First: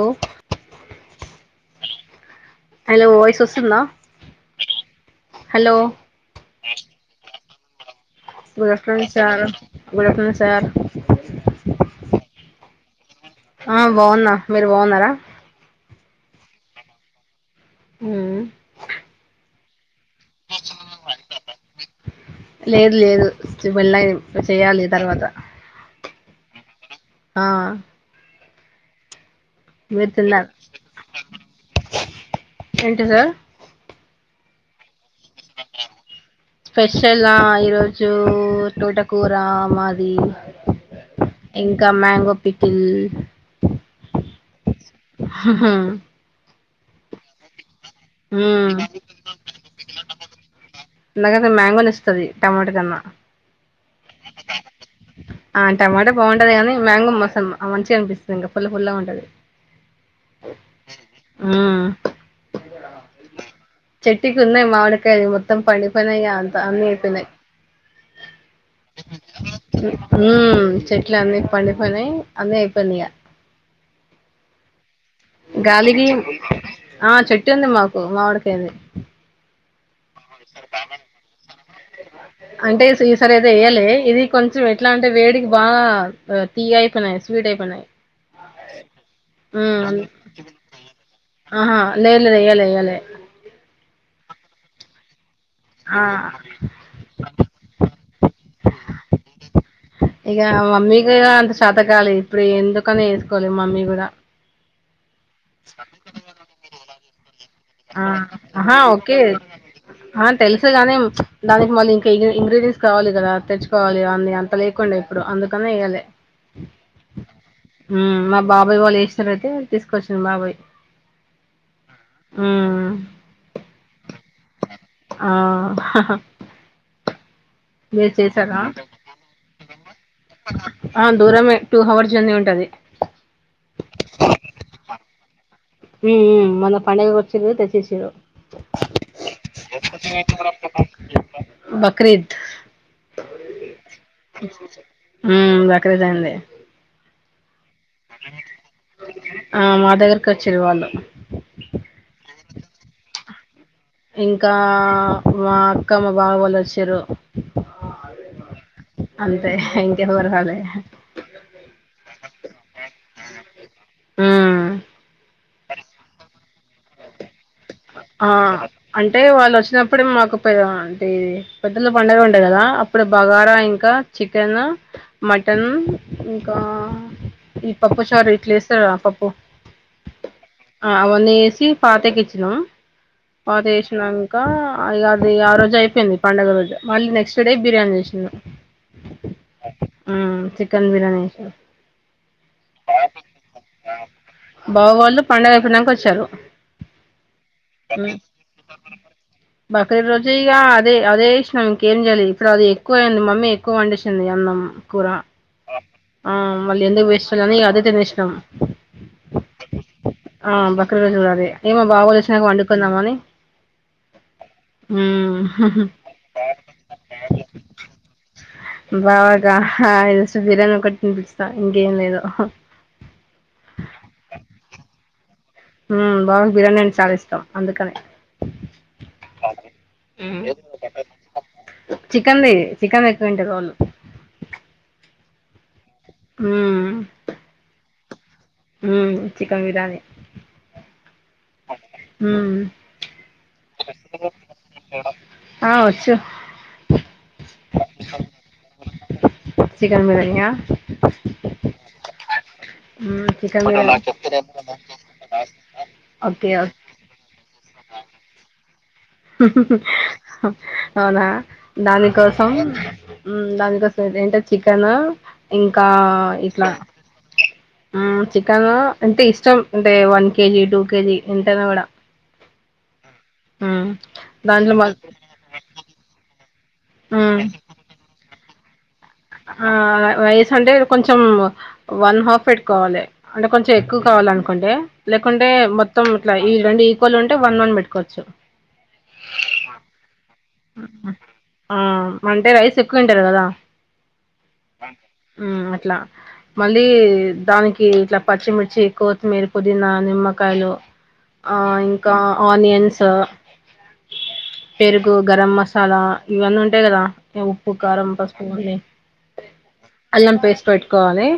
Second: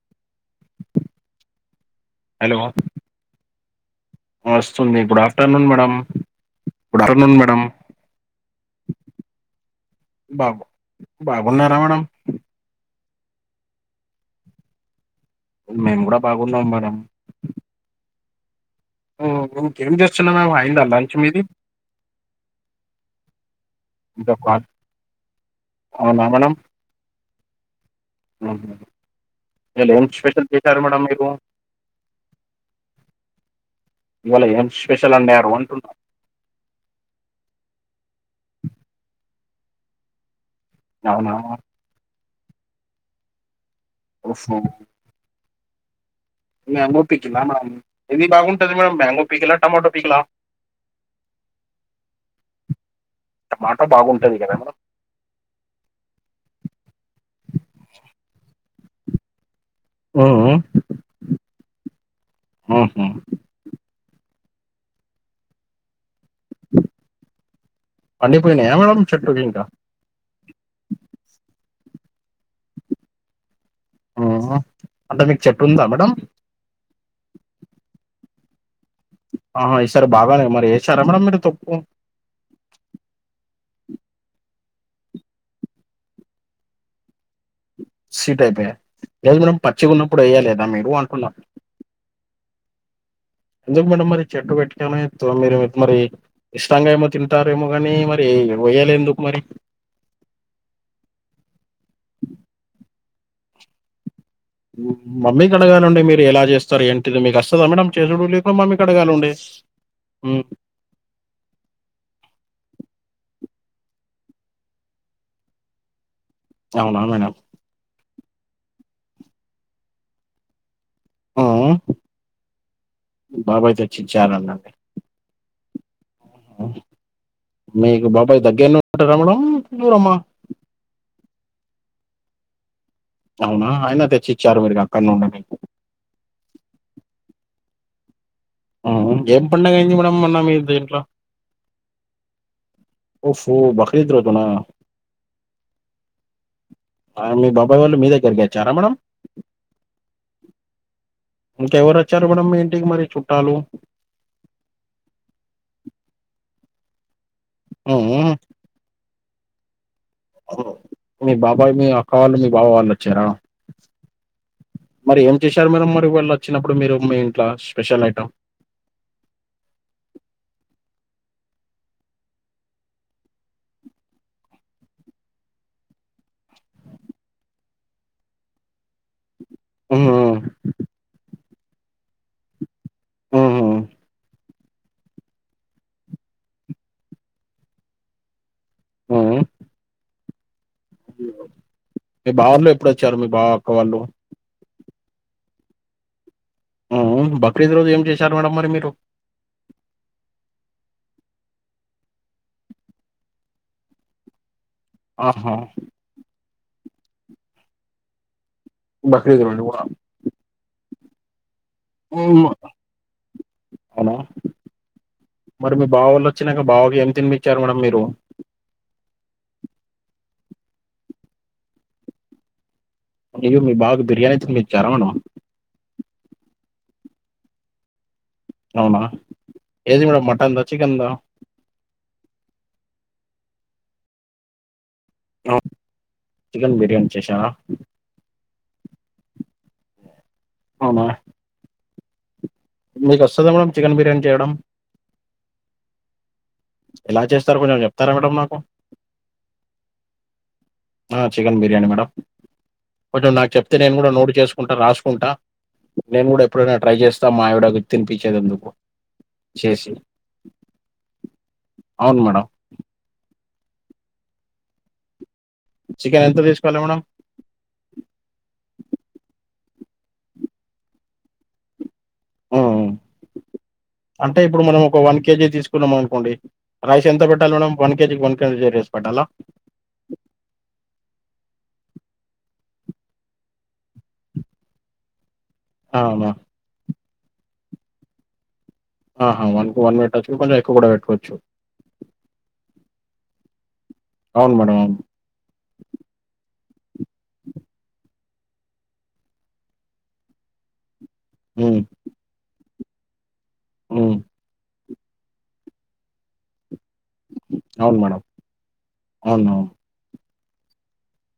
ఒ hello hello voice ఒస్సుందా వస్తుంది good afternoon madam good afternoon madam good afternoon sir good afternoon బాగు sir బాగున్నారా మేడం ఆ బాగున్న మీరు బాగున్నరా మేమ్ గూడ బాగున్నాం మేడం ఊఉ ఊ ఇంకేం చేస్తున్నా [unintelligible] అయిందా లంచ్ మీది లేదు లేదు ఇంకా [unintelligible] కాల్ చెయ్యాలి తర్వాత అవునా మేడం ఆ ఉ మీరు ఏం స్పెషల్ చేశారు మేడం మీకు ఏంటి సార్ ఇవాళ ఏం స్పెషల్ అండారు అంటున్న స్పెషలా ఈరోజూ టోటకూరా మాది అవునా ఇంక మ్యాంగో పికిల్ ఒఫ్ఫో హుహూ మ్యాంగో పికిలా మ్యాడం ఏది మ్మ్ బాగుంటది మేడమ్ మ్యాంగో పికిలా టమాటో పికిలా నాగసల్ మ్యాంగో నిచ్చుతది టమాట కన్నా మాట బాగుంటది గదా మేడం ఆ టమాట బాగుంటది గానీ మ్యాంగో మసం అ మంచిగ అనిపిస్తది ఇంక పుల్ల పుల్ల పుల్లగుంటది ఊఉ మ్మ్ ఊహు చెట్టుకి ఉన్నయ్ మామిడికాయ అది మొత్తం పండిపోనియిగా దాన్ని ఇపనై పండిపోయినాయా మేడం చెట్టుకి ఇంకా ఊమ్ చెట్లన్ని పండిపనీ అందె అయిపోయింది ఇగ ఊ హు అంటే మీకు చెట్టు ఉందా గాలికి మేడం ఆ చెట్టు ఉంది మాకు మావిడికైది ఆ ఈసారి బాగానే మరి ఏసారా మేడమ్ మీరు తొక్కు అ అంటే సీ సారి అయితే ఏయలే ఇది కొంచెం ఎట్లా అంటే, వేడికి బాగా తీయ్గ అయిపోనాయ్ స్వీట్ అయిపోనాయ్. సీట్ అయిపోయాయి లేదు మేడం ఊమ్ పచ్చిగా అన్ ఉన్నప్పుడు వేయలేదా మీరు అంటున్నా అహా లేద్ లే ఏయలే ఎయలే ఎందుకు మేడం మరి చెట్టు వెట్టినమే తో మీరు మరి ఆ ఇష్టంగా ఏమో తింటారేమో గానీ మరి ఎయవొ వెయ్యలే ఎందుకు మరి ఇగ మమ్మీకి అంత చాతకాలె ఇప్పుడు ఎందుకని ఏసుకోలె మమ్మీ గూడా మమ్మీ కడగానుండి మీరు ఎలా చేస్తారు ఏంటిది మీకు అస్ ఆ అహా ఓకే ఆ ఉమ్, తెలుసుగానీ దానికి మళ్ళీ ఇంక ఇగి ఇంగ్ర్రిడియయంట్స్ కావాలి కదా తెచ్చు కోవాలి అన్ని అంత లేకుండే ఇప్పుడు అందుకనే ఎయ్యలే అవునా మేడం ఊ మా బాబాయ్ వాళ్ళు ఏసినరైతే తీసుకొచ్చిన్ బాబయ్ ఊఉ బాబాయ్ తెచ్చిచారంటాంది ఆ ఊహు మీకు మీరు బాబాయ్ చేసారా దగ్గర్నే ఉంటడా మేడం దూరమా గన్నే ఉంటది అవునా ఆయినా తెచ్చిచ్చారు మీరు ఇగ అక్కడ్నే ఉండండి ఊ మొన్న పండగ కొచ్చిర్రు తెచ్చిచ్చిరు ఊహుమ్ ఏం పండగ అయింది మేడం మొన్న మీ దీంట్లో బక్రీద్ ఓఫో బక్రీద్ రోజునా మ్ బక్రీద్ దం ఆ మీ బబ్బాయి వాళ్ళు మీ దగ్గరికి వచ్చారా మేడం ఆ, మా దగ్గరకి వచ్చారు వాళ్ళు ఇంకేవరోచ్చారు మేడం ఇంటికి మరి చుట్టాలు ఇంకా మా అక్క మా బావ వాళ్ళోచ్చిరు మ్ అంతే ఇంకెవ్వరు రాలే మ్ మీ బాబాయ్ మీ అక్క వాళ్ళు మీ బావ వాళ్ళు వచ్చారా ఉమ్ మరి ఏం చేశారు మరి వళ్ళు వచ్చినప్పుడు మీరు మీ ఇంట్లో స్పెషల్ ఆ ఐటమ్ అంటే వాళ్ళు వచ్చినప్పుడే మాకు పె అంటే పెద్దల పండగ ఉంటాయి కదా అప్పుడు బగారా ఇంకా చికెన్ మటన్ ఇంకా ఈ పప్పు చారు ఇట్లా వేస్తారా పప్పు ఆ అవన్నీ ఎసి పాతకిచ్ న పాతేసినం ఇగ అది ఆ రోజు అయిపోయింది పండుగ రోజు మళ్ళీ నెక్స్ట్ డే బిర్యానీ చేసి న హుమ్ మ్ చి మీ బావొళ్ళు ఎప్పుడొచ్చారు మీ బావ అక్క వాళ్ళు బావ వాళ్ళు పండుగైపోయినాకోచ్చారు హ్మ్. బక్రీద్ రోజు ఏం మ్ చేశారు మేడం మరి మీరు బక్రీద్ రోజు ఇగా అదే అదే ఎస్ నం ఇంకేం చేయాలే ఇప్పుడు అది ఎక్కువ అయింది మమ్మీ ఎక్కువ వండేసింది అన్నం కూర ఆహా ఆ మళ్ళీ ఎందుకు చేయలని అదే తినేసినాం బక్రీద్ రోజు కూడ ద్ రోజు కూడ అదే ఇగ మ బావ వాళ్ళు వచ్చినంక వండుకుందామని అవునా మరి ఉమ్ మీ బావ వాళ్ళు వచ్చినాక బావకి ఏమి తినిపించారు మేడం మీరు బావక జస్ట్ బీర్యని ఒకటి తినిపిచ్చిన ఇంకేం లేదు అయ్యో మీ బావకి బిర్యానీ తినిపించారా మేడం మ్ బావక్ బిర్యానీ అంటే చాలా ఇష్టం అందుకనే అవునా ఏది మేడం మ్ మటన్ దా చికెన్ దా చికన్ది చికెన్ ఎక్కువ తింటారు వాళ్ళు అవ్ చికెన్ బిర్యానీ చేసార మ్ చికెన్ బిర్యానీ అవునా మ్ మీకు వస్తుదా మేడం చికెన్ బిర్యానీ చేయడం ఆ వచ్చు ఎలా చేస్తారు కొంచెం చెప్తారా మేడమ్ మాకు చికెన్ బిర్యానీయా ఆ చికెన్ బిర్యానీి మేడం హ్మ్ కొంచెం నాకు చికెన్ చెప్తే నేను బిర్యానీ కూడా నోటు చేసుకుంటా రాసుకుంటా నేను కూడా ఓకే ఎప్పుడైనా ట్రై చేస్తా మా ఆవిడకు తినిపించేదందుకు అవునా దాని అవును మేడం కోసం దానికోసం ఇదేంటో చికెను ఇంకా చికెన్ ఎంత ఇట్లా తీసుకోవాలి మేడం మ్ చికెన్ అంటే ఇష్టం అంటే వన్ కేజీ టూ కేజీ ఎంతైనా కూడా హ్మ్. హ్మ్. మ్ అంటే ఇప్పుడు మనం ఒక వన్ కేజీ తీసుకున్నాం అనుకోడి రైస్ ఎంత హ్మ్ పెట్టాలి మేడం వన్ కేజీకి వన్ కేజీేా ఆ రైసంటే కొంచెం వన్ హాఫ్ పెట్టుకోవాలె అంటే కొంచెం ఎక్కువ కావాలనుకుంటే లేక్ కుంటే మొత్తం ఇట్లా ఈ రెండు ఈక్వల్ ఉంటే వన్ వన్ పెట్టుకోవచ్చు ఆహ వన్ కు వన్ పెట్ ఆ అంటే రైస్ ఎక్కువ తింటారు కదా అవును మేడం అవును మ్ అట్లా మళ్ళీ దానికి ఇట్లా పచ్చిమిర్చి కొత్తిమీర పుదీనా నిమ్మకాయలు ఆ ఇంకా ఆనియన్స్ స్స్ మ్మ్ పెరుగు గరం మసాలా ఇవన్నీ ఉంటయ్ కదా ఉప్పు, అవును కారం, మేడం పసుపు, అవును అల్లం పేస్ట్ పెట్టుకోవాలి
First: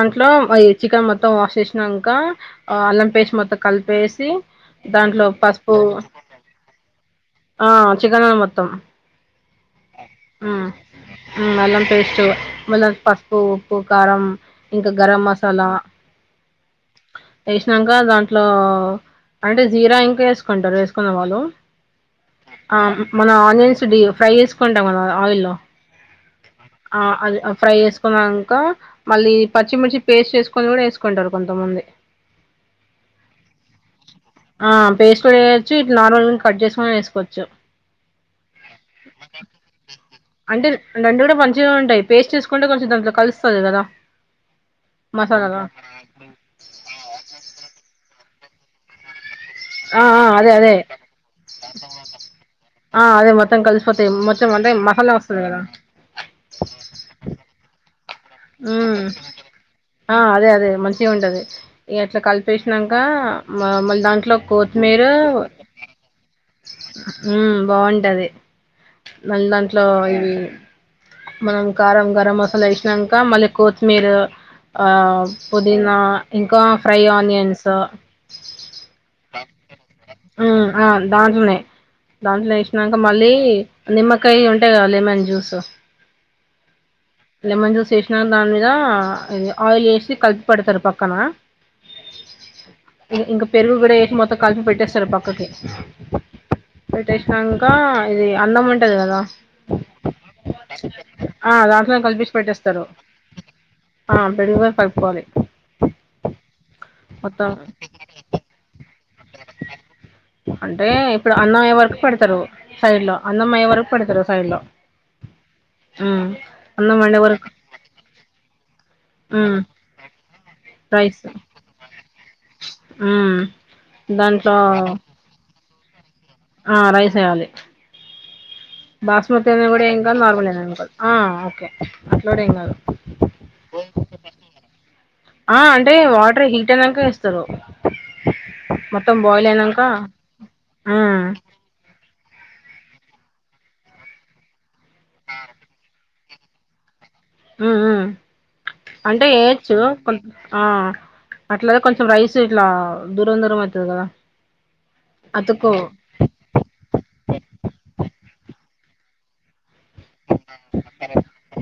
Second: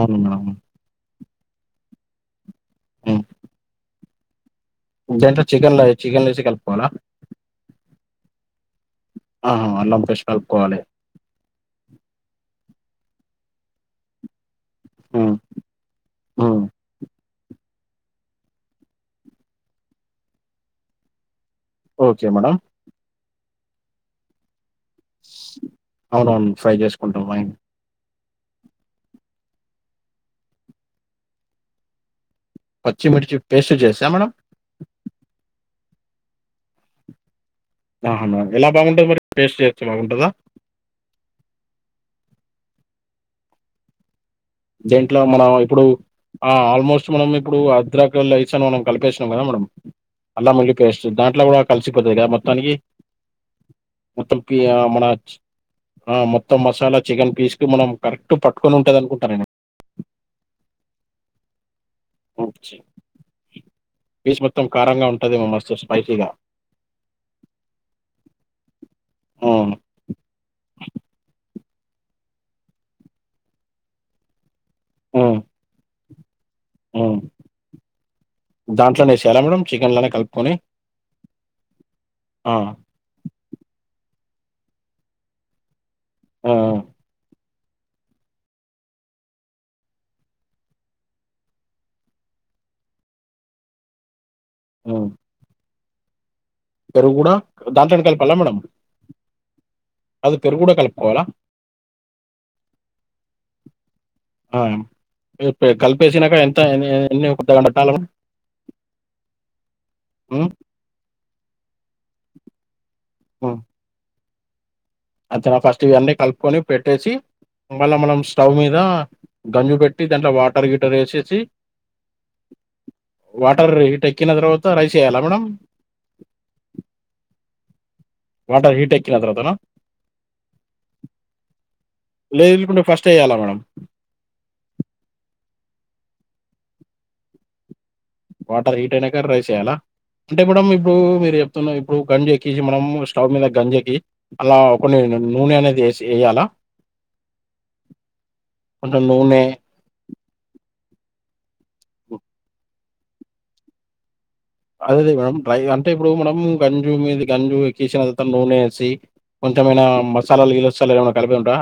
అవును మేడం చికెన్ మొత్తం వాష్ చేసినంకా అల్లం పేస్ట్ మొత్తం కలిపేసి సి చికెన్ లో వేసి కలుపుకోవాలా ఆ చికెన్ లనే మొత్తం ఆ అల్లం పేస్ట్ హ్మ్. కలుపుకోవాలి అల్లం పేస్ట్ మళ్ల పసుపు, ఉప్పు, కారం ఇంకా గరం హ్మ్. మసాలా హ్మ్. వేసినంకా దాంట్లో అంటే జీరా ఇంకా వేసుకుంటారు వేసుకునే వాళ్ళు ఓకే మేడం. ఆ మన ఆనియన్స్ డీప్ ఫ్రై చేసి అ అవునవును. ఫ్రై చేసుకుంటాం ఆయిల్. ఫ్రై ని వేసుకోవాలి మళ్ళీ పచ్చిమిర్చి పేస్ట్ చేేసుకొని కూడా వేసుకుంటారు కొంతమంది పచ్చిమిర్చి పేస్ట్ చేసా మేడం ఆ పేస్ట్ కూడా వేయొచ్చు ఇట్లా నార్మల్ కట్ చేసుకని వేసుకోవచ్చు ఆహఎలా బాగుంటది మరి పేస్ట్ చేస్తే బాగుంటదా అంటే రెండు కూడా మంచిగానే ఉంటాయి పేస్ట్ చేసుకుంటే కొంచెం దాంట్లో కలుస్తుంది కదా దేంట్లో మనం మసాలాలో ఇప్పుడు ఆ ఆల్మోస్ట్ మనం ఇప్పుడు అన్నిరకాలు మనం కలిపేసాము కదా మేడం ఆ ఆ అదే అల్లం వెల్లుల్లి అదే పేస్ట్ దాంట్లో కూడా కలిసిపోతుంది కదా మొత్తానికి ఆ అదే మొత్తం కలిసిపోతాయి మొత్తం పి అంటే ఆహ్, మన మసాలా చ్ వస్తది కదా ఆ మొత్తం మసాలా చికెన్ పీస్ కి కరెక్ట్ పట్టుకొని ఉంటది ఉమ్ అనుకుంటనా నేను ఆ అదే అదే మంచిగా ఉంటది అట్లా ఓకే. కలిపేసినంకా మ్మ్ దాంట్లో పీస్ మొత్తం కారంగా కొత్తిమీరు ఉంటదేమో మస్తు స్పైసీ‌గా. బాగుంటది మళ్ళి హ్మ్. దాంట్లో ఇవి మనం కారం గరం మసాలా వేసినాక మళ్ళీ కొత్తిమిరా హ్మ్. పుదీనా ఇంక ఫ్రై ఆనియన్స్ అట్లనే వేసేయ్యాలా చికెన్ లో ఆ ఆ దాంట్నే దాంట్నే ఆ! వేసినంక మళ్ళీ నిమ్మ కాయ ఉంటది కదా లెమన్ జ్యూస్ ఆ లెమన్ జూస్ వేసి దాని మీద ఆయిల్ వేసి కలిపి పెడతారు పక్కన ఇంకా పెరుగు కూడా ఏసి మొత్తం కలిపి ఆ! పెట్టేస్తారు పక్కకి పెరుగు గూడా పెటేసినాక దాంట్లోనే ఇది కలపాలా మేడం? అన్నం ఉంటది కదా అది పెరుగు గూడా కలుపుకోవాలా? ఆ దాట్లోనే కలిపేసి పెడుతరు కలిపేసినంకా ఎంత ఎన్ని గంటలు మొత్తం పక్కన పెట్టాలి అంటే ఇప్పుడు అన్నం అయ్యే వరకు పెడుతరు సైడ్ లో అన్నం అయ్యే వరకు పెడుతారు సైడ్ లో అచ్చ ఫస్ట్ ఇవన్నీ ఉమ్ కలుపుకొని అన్నం పెట్టేసి వండే వరకు మళ్ళ మనం స్టవ్ మీద ఉమ్ గంజు పెట్టి దాంట్లో వాటర్ రైస్ వేసేసి ఉమ్ వాటర్ హీట్ ఎక్కిన దాంట్లో తర్వాత రైస్ ఏయాలా మేడం ఆ రైస్ వేయాలి వాటర్ హీట్ ఎక్కిన బాస్మతి తర్వాతనా? అయిన కూడా ఏం కాదు నార్మల్ అయిన ఏం కాదు ఆ ఓకే అట్ల కూడా ఏం కాదు లేకుంటే ఫస్ట్ ఎయాలా మేడం? ఆ అంటే వాటర్ హీట్ అయినాక వేస్తారు వాటర్ హీట్ మొత్తం అయినాక బాయిల్ ర్రైస్ వేయ్యాలా అయినాక అంటే మడ ఇప్పుడు ఉమ్ మీరు చెప్తున్నా ఇప్పుడు గంజుకి మనం స్టవ్ మీద గంజు కి అలా కొంచెం నూనె అనేది వేయ్యాల మ్మ్ అంటే నూనె ఏయొచ్చు కొంచెం ఆ అట్లా కొంచెం రైస్ ఇట్లా దూరం దూరం అవుతుంది కదా అదే అదే మేడం డ్రై అతుకు అంటే ఇప్పుడు మనం గంజు మీది గంజు ఎక్కేసిన నూనే వేసి కొంచమై నా మసాలాలు ఏమైనా కలిపేది ఉంటాదా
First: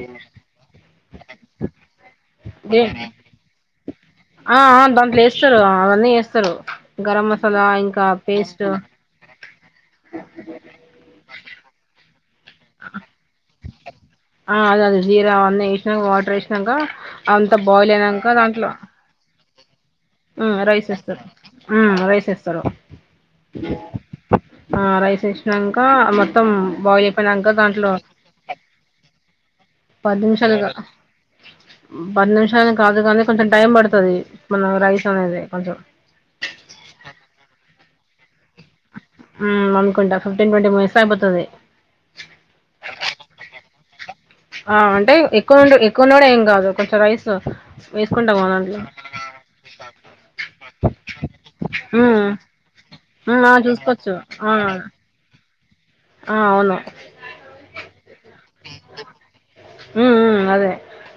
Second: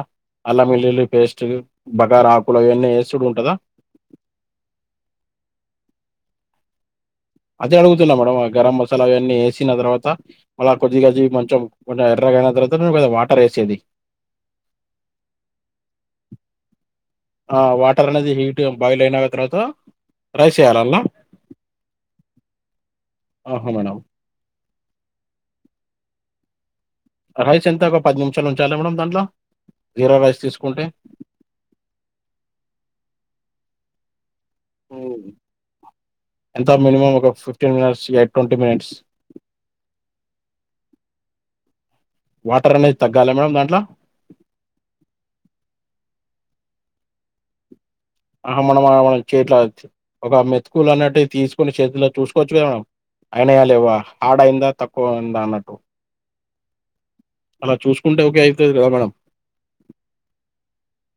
అల్లంవెల్లుల్లి పేస్ట్ బ ఆ ఆ దాంట్ల వేస్తరు అవన్నీ వేస్తరు అదే అడుగుతున్నా మేడమ్ ఆ గరం మసాలా అవన్నీ ఏసీ వేసిన తర్వాత మళ్ళ కొద్ది కొద్దిగా కొంచెం కొంచం ఎర్రగయిన తర్వాత కొంచం వాటర్ వేసేది ఆ అదే అదే జీరా అవన్నీ వేసినంక వాటర్ వేసినంక అంత ఆ! బాయిల్ వాటర్ అనేది అయినంక హీట్ దాంట్లో బాయిల్ అయిన తర్వాత ఏయాలా రైస్ అల్ల? ఏస్తరు రైస్ ఏస్తరు ఆహా! మేడం. ఆ రైస్ వేసినంక మొత్తం బాయిల్ అయిపోయినంక రైస్ ఎంత దాంట్లో ఒక నిమిషాలు ఉంచాలా మేడం దాంట్లో? జీరా పది రైస్ నిమిషాలు తీసుకుంటే? పది నిమిషాలకి కాదు కానీ కొంచెం టైం పడుతుది ఎంత మినిమం ఒక ఫిఫ్టీన్ మినిట్స్ మినిట్స్ అనుకుంటా ఫిఫ్టీన్ ట్వంటీ మినిట్స్ లో అయిపోతది వాటర్ అనేది తగ్గాలా మేడం దాంట్ల ఆ అంటే ఎక్కువ ఎక్కువ ఉన్నా కూడా ఏం కాదు కొంచెం రైస్ వేసుకుంటాం కదా ఆహ దాంట్లో మనం మనం చేత్ల ఒక మెతుకులు అన్నట్టు తీసుకొని చేతుల్లో హ్మ్ చూసుకోవచ్చు కదా మేడమ్ హ్మ్ ఆ అయినయా లేవా చూసుకోవచ్చు ఆడ్ ఆ అయిందా తక్కువ ఉందా అన్నట్టు ఆ అవును అలా చూసుకుంటే ఓకే అయితది కదా మేడం హ్మ్ హ్మ్ అదే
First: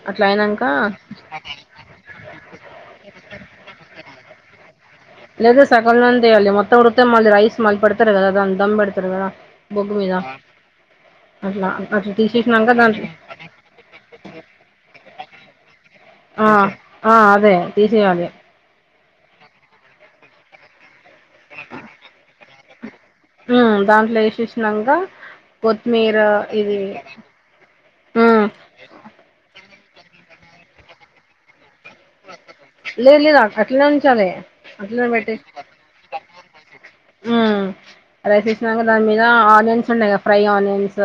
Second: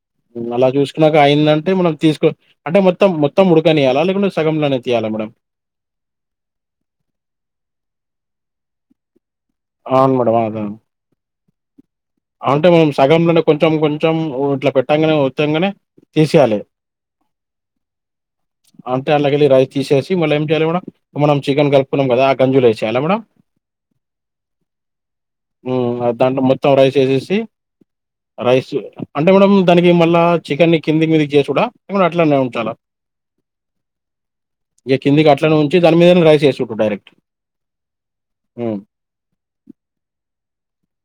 అట్లా అయినంక అలా చూసుకున్నాక అయిందని మనం తీసుకో అంటే మొత్తం మొత్తం ఉడుకనియ్యాల లేకుంటే సగంలో లేదు సకం లోనే తీయాలి మొత్తం ఉడికితే మళ్ళీ రైస్ మళ్లీ పెడతరు కదా దాని దమ్ పెడతరు కదా బొగ్గు మీద అవును మేడం అవును అట్లా అట్లా అంటే తీసేసినంక మేం దాంట్లో సగంలోనే కొంచెం కొంచెం ఇట్లా పెట్టాంగానే ఒత్తంగనే ఆ ఆ అదే తీసేయాలి అంటే అల్లకేలి రైస్ తీసేసి మళ్ళ ఏం చేయాలి మేడమ్ మనం చికెన్ కలుపుకున్నాం కదా ఆ గంజిల యేసే యాలా మేడం హ్మ్ దాంట్లో వేసేసినంక ఉమ్ కొత్తిమీర దాంట్ల మొత్తం ఇది రైస్ చేసేసి హ్మ్ రైస్ అంటే మేడమ్ దానికి మళ్ళా చికెన్ ని కింది మీదికి చేసుడా లేకుంటే అట్లనే ఉంచాలా లేదు లేదు అట్లనే ఉంచాలే ఇగ అట్లనే కిందికి పెట్టేసి ఉంచి దాని మీదనే రైస్ ఏసుడు డైరెక్ట్ ఉమ్ రైస్ హ్మ్ వేసినంక దాని మీద ఆనియన్స్ ఉంటయి కదా ఫ్రై ఆనియన్స్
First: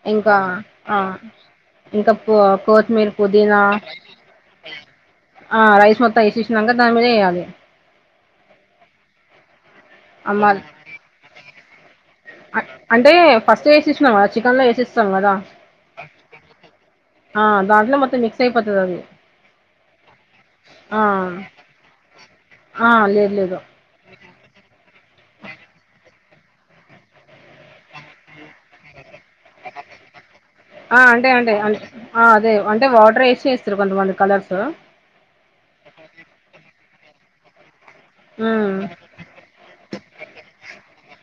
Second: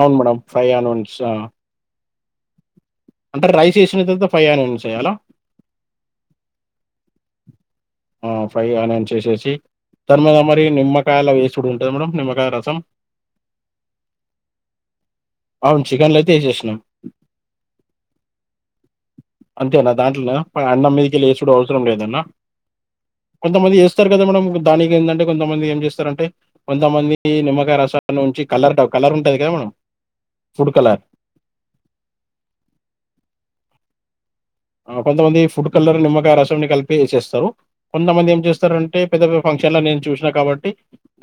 అవును ఇంకా మేడం ఫ్రై ఆ ఆనియన్స్ ఇంకా పో కోతిమీర్ అంటే పుదీనా రైస్ ఏసిన తర్వాత ఫ్రై ఆనియన్స్ ఏయాలా ఆ రైస్ మొత్తం ఏసేసినంక దానిమీద ఎయ్యాలి తర్వాత మరి నిమ్మకాయాలు అవి ఏసుడు ఉంటదా మేడమ్ నిమ్మ అంటే ఫస్ట్ వేసేసినం కదా చికెన్లో వేసేస్తాం కదా వేసేసినం ఆ దాంట్లో మొత్తం మిక్స్ అయిపోతది అది అంతేనా దాంట్లోనా మరి అన్నం ఆ మీదకెళ్ళే ఏసుడు అవసరం లేదనా ఆ లేదు లేదు కొంతమంది ఏస్తరు కదా మేడమ్ దానికి ఏందంటే కొంతమంది ఏం చేస్తరంటే కొంతమంది నిమ్మకాయ రసాలనుంచి కలర్ కలర్ ఉ ఆ అంటే అంటే అంటే ఆ అదే అంటే వాటర్ వేసి చేస్తరు కొంతమంది కలర్స్ ఆ కొంతమంది ఫుడ్ కలర్లో నిమ్మకాయ రసంని కలిపి వేసేస్తరు కొంతమంది ఏం మ్మ్ చేస్తరంటే పెద్ద పెద్ద ఫంక్షన్లో నేను చూసిన కాబట్టి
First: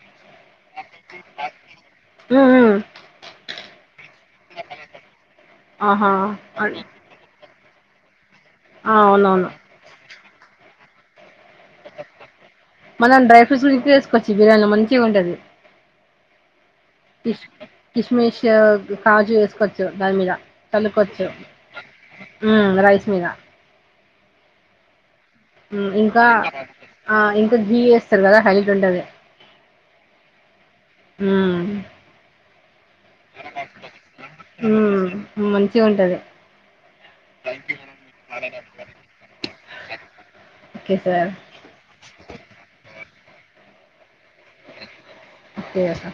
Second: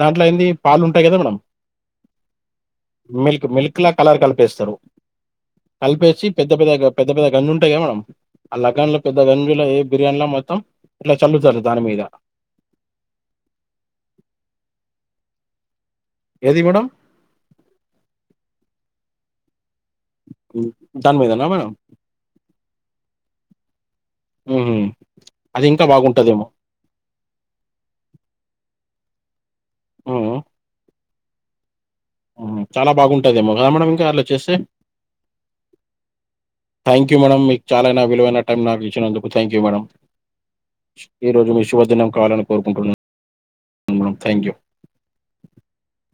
దాంట్లో ఏంది పాలు ఉం టది కదా మేడమ్ మ్మ్ మిల్క్ మిల్క్ కలర్ కలిపేస్తరు ఆహా కలిపేసి పెద్ద పెద్ద అన్ పెద్ద పెద్ద గన్ను ఉంటయి కదా మేడమ్ ఆ లగాన్ లో పెద్ద గంజులో ఏ బిర్యానీలో మొత్తం ఇట్ల చల్లుతరు మనం డ్రై ఫ్రూట్స్ ఈజీగ వేసుకోవచ్చు బిర్యానీలా మంచిగ ఉంటది ఏది మేడం కిష్ కిష్మిష్ కాజు వేసుక దాని మీద హ్మ్. దాని తనుకోచ్చు మీదనా మేడం? మ్ రైస్ మీద మ్మ్ మ్ ఇంకా ఆ ఇంకా గీ వేస్తారు కదా హెల్ట్ ఉంటది హ్మ్. మ్మ్ హ్మ్. చాలా బాగుంటాదేమో కద మేడం ఇంకా అలా చేస్తే మ్మ్ మంచిగా ఉంటది థ్యాంక్ యూ మేడం మీకు చాలన విలువైన టైం నాకు ఇచ్చినందుకు థ్యాంక్ యూ మేడం ఓకే ఈ సార్ రోజు మీ శుభదినం కావాలని కోరుకుంటున్నా మేడం థ్యాంక్ యూ. ఎ సా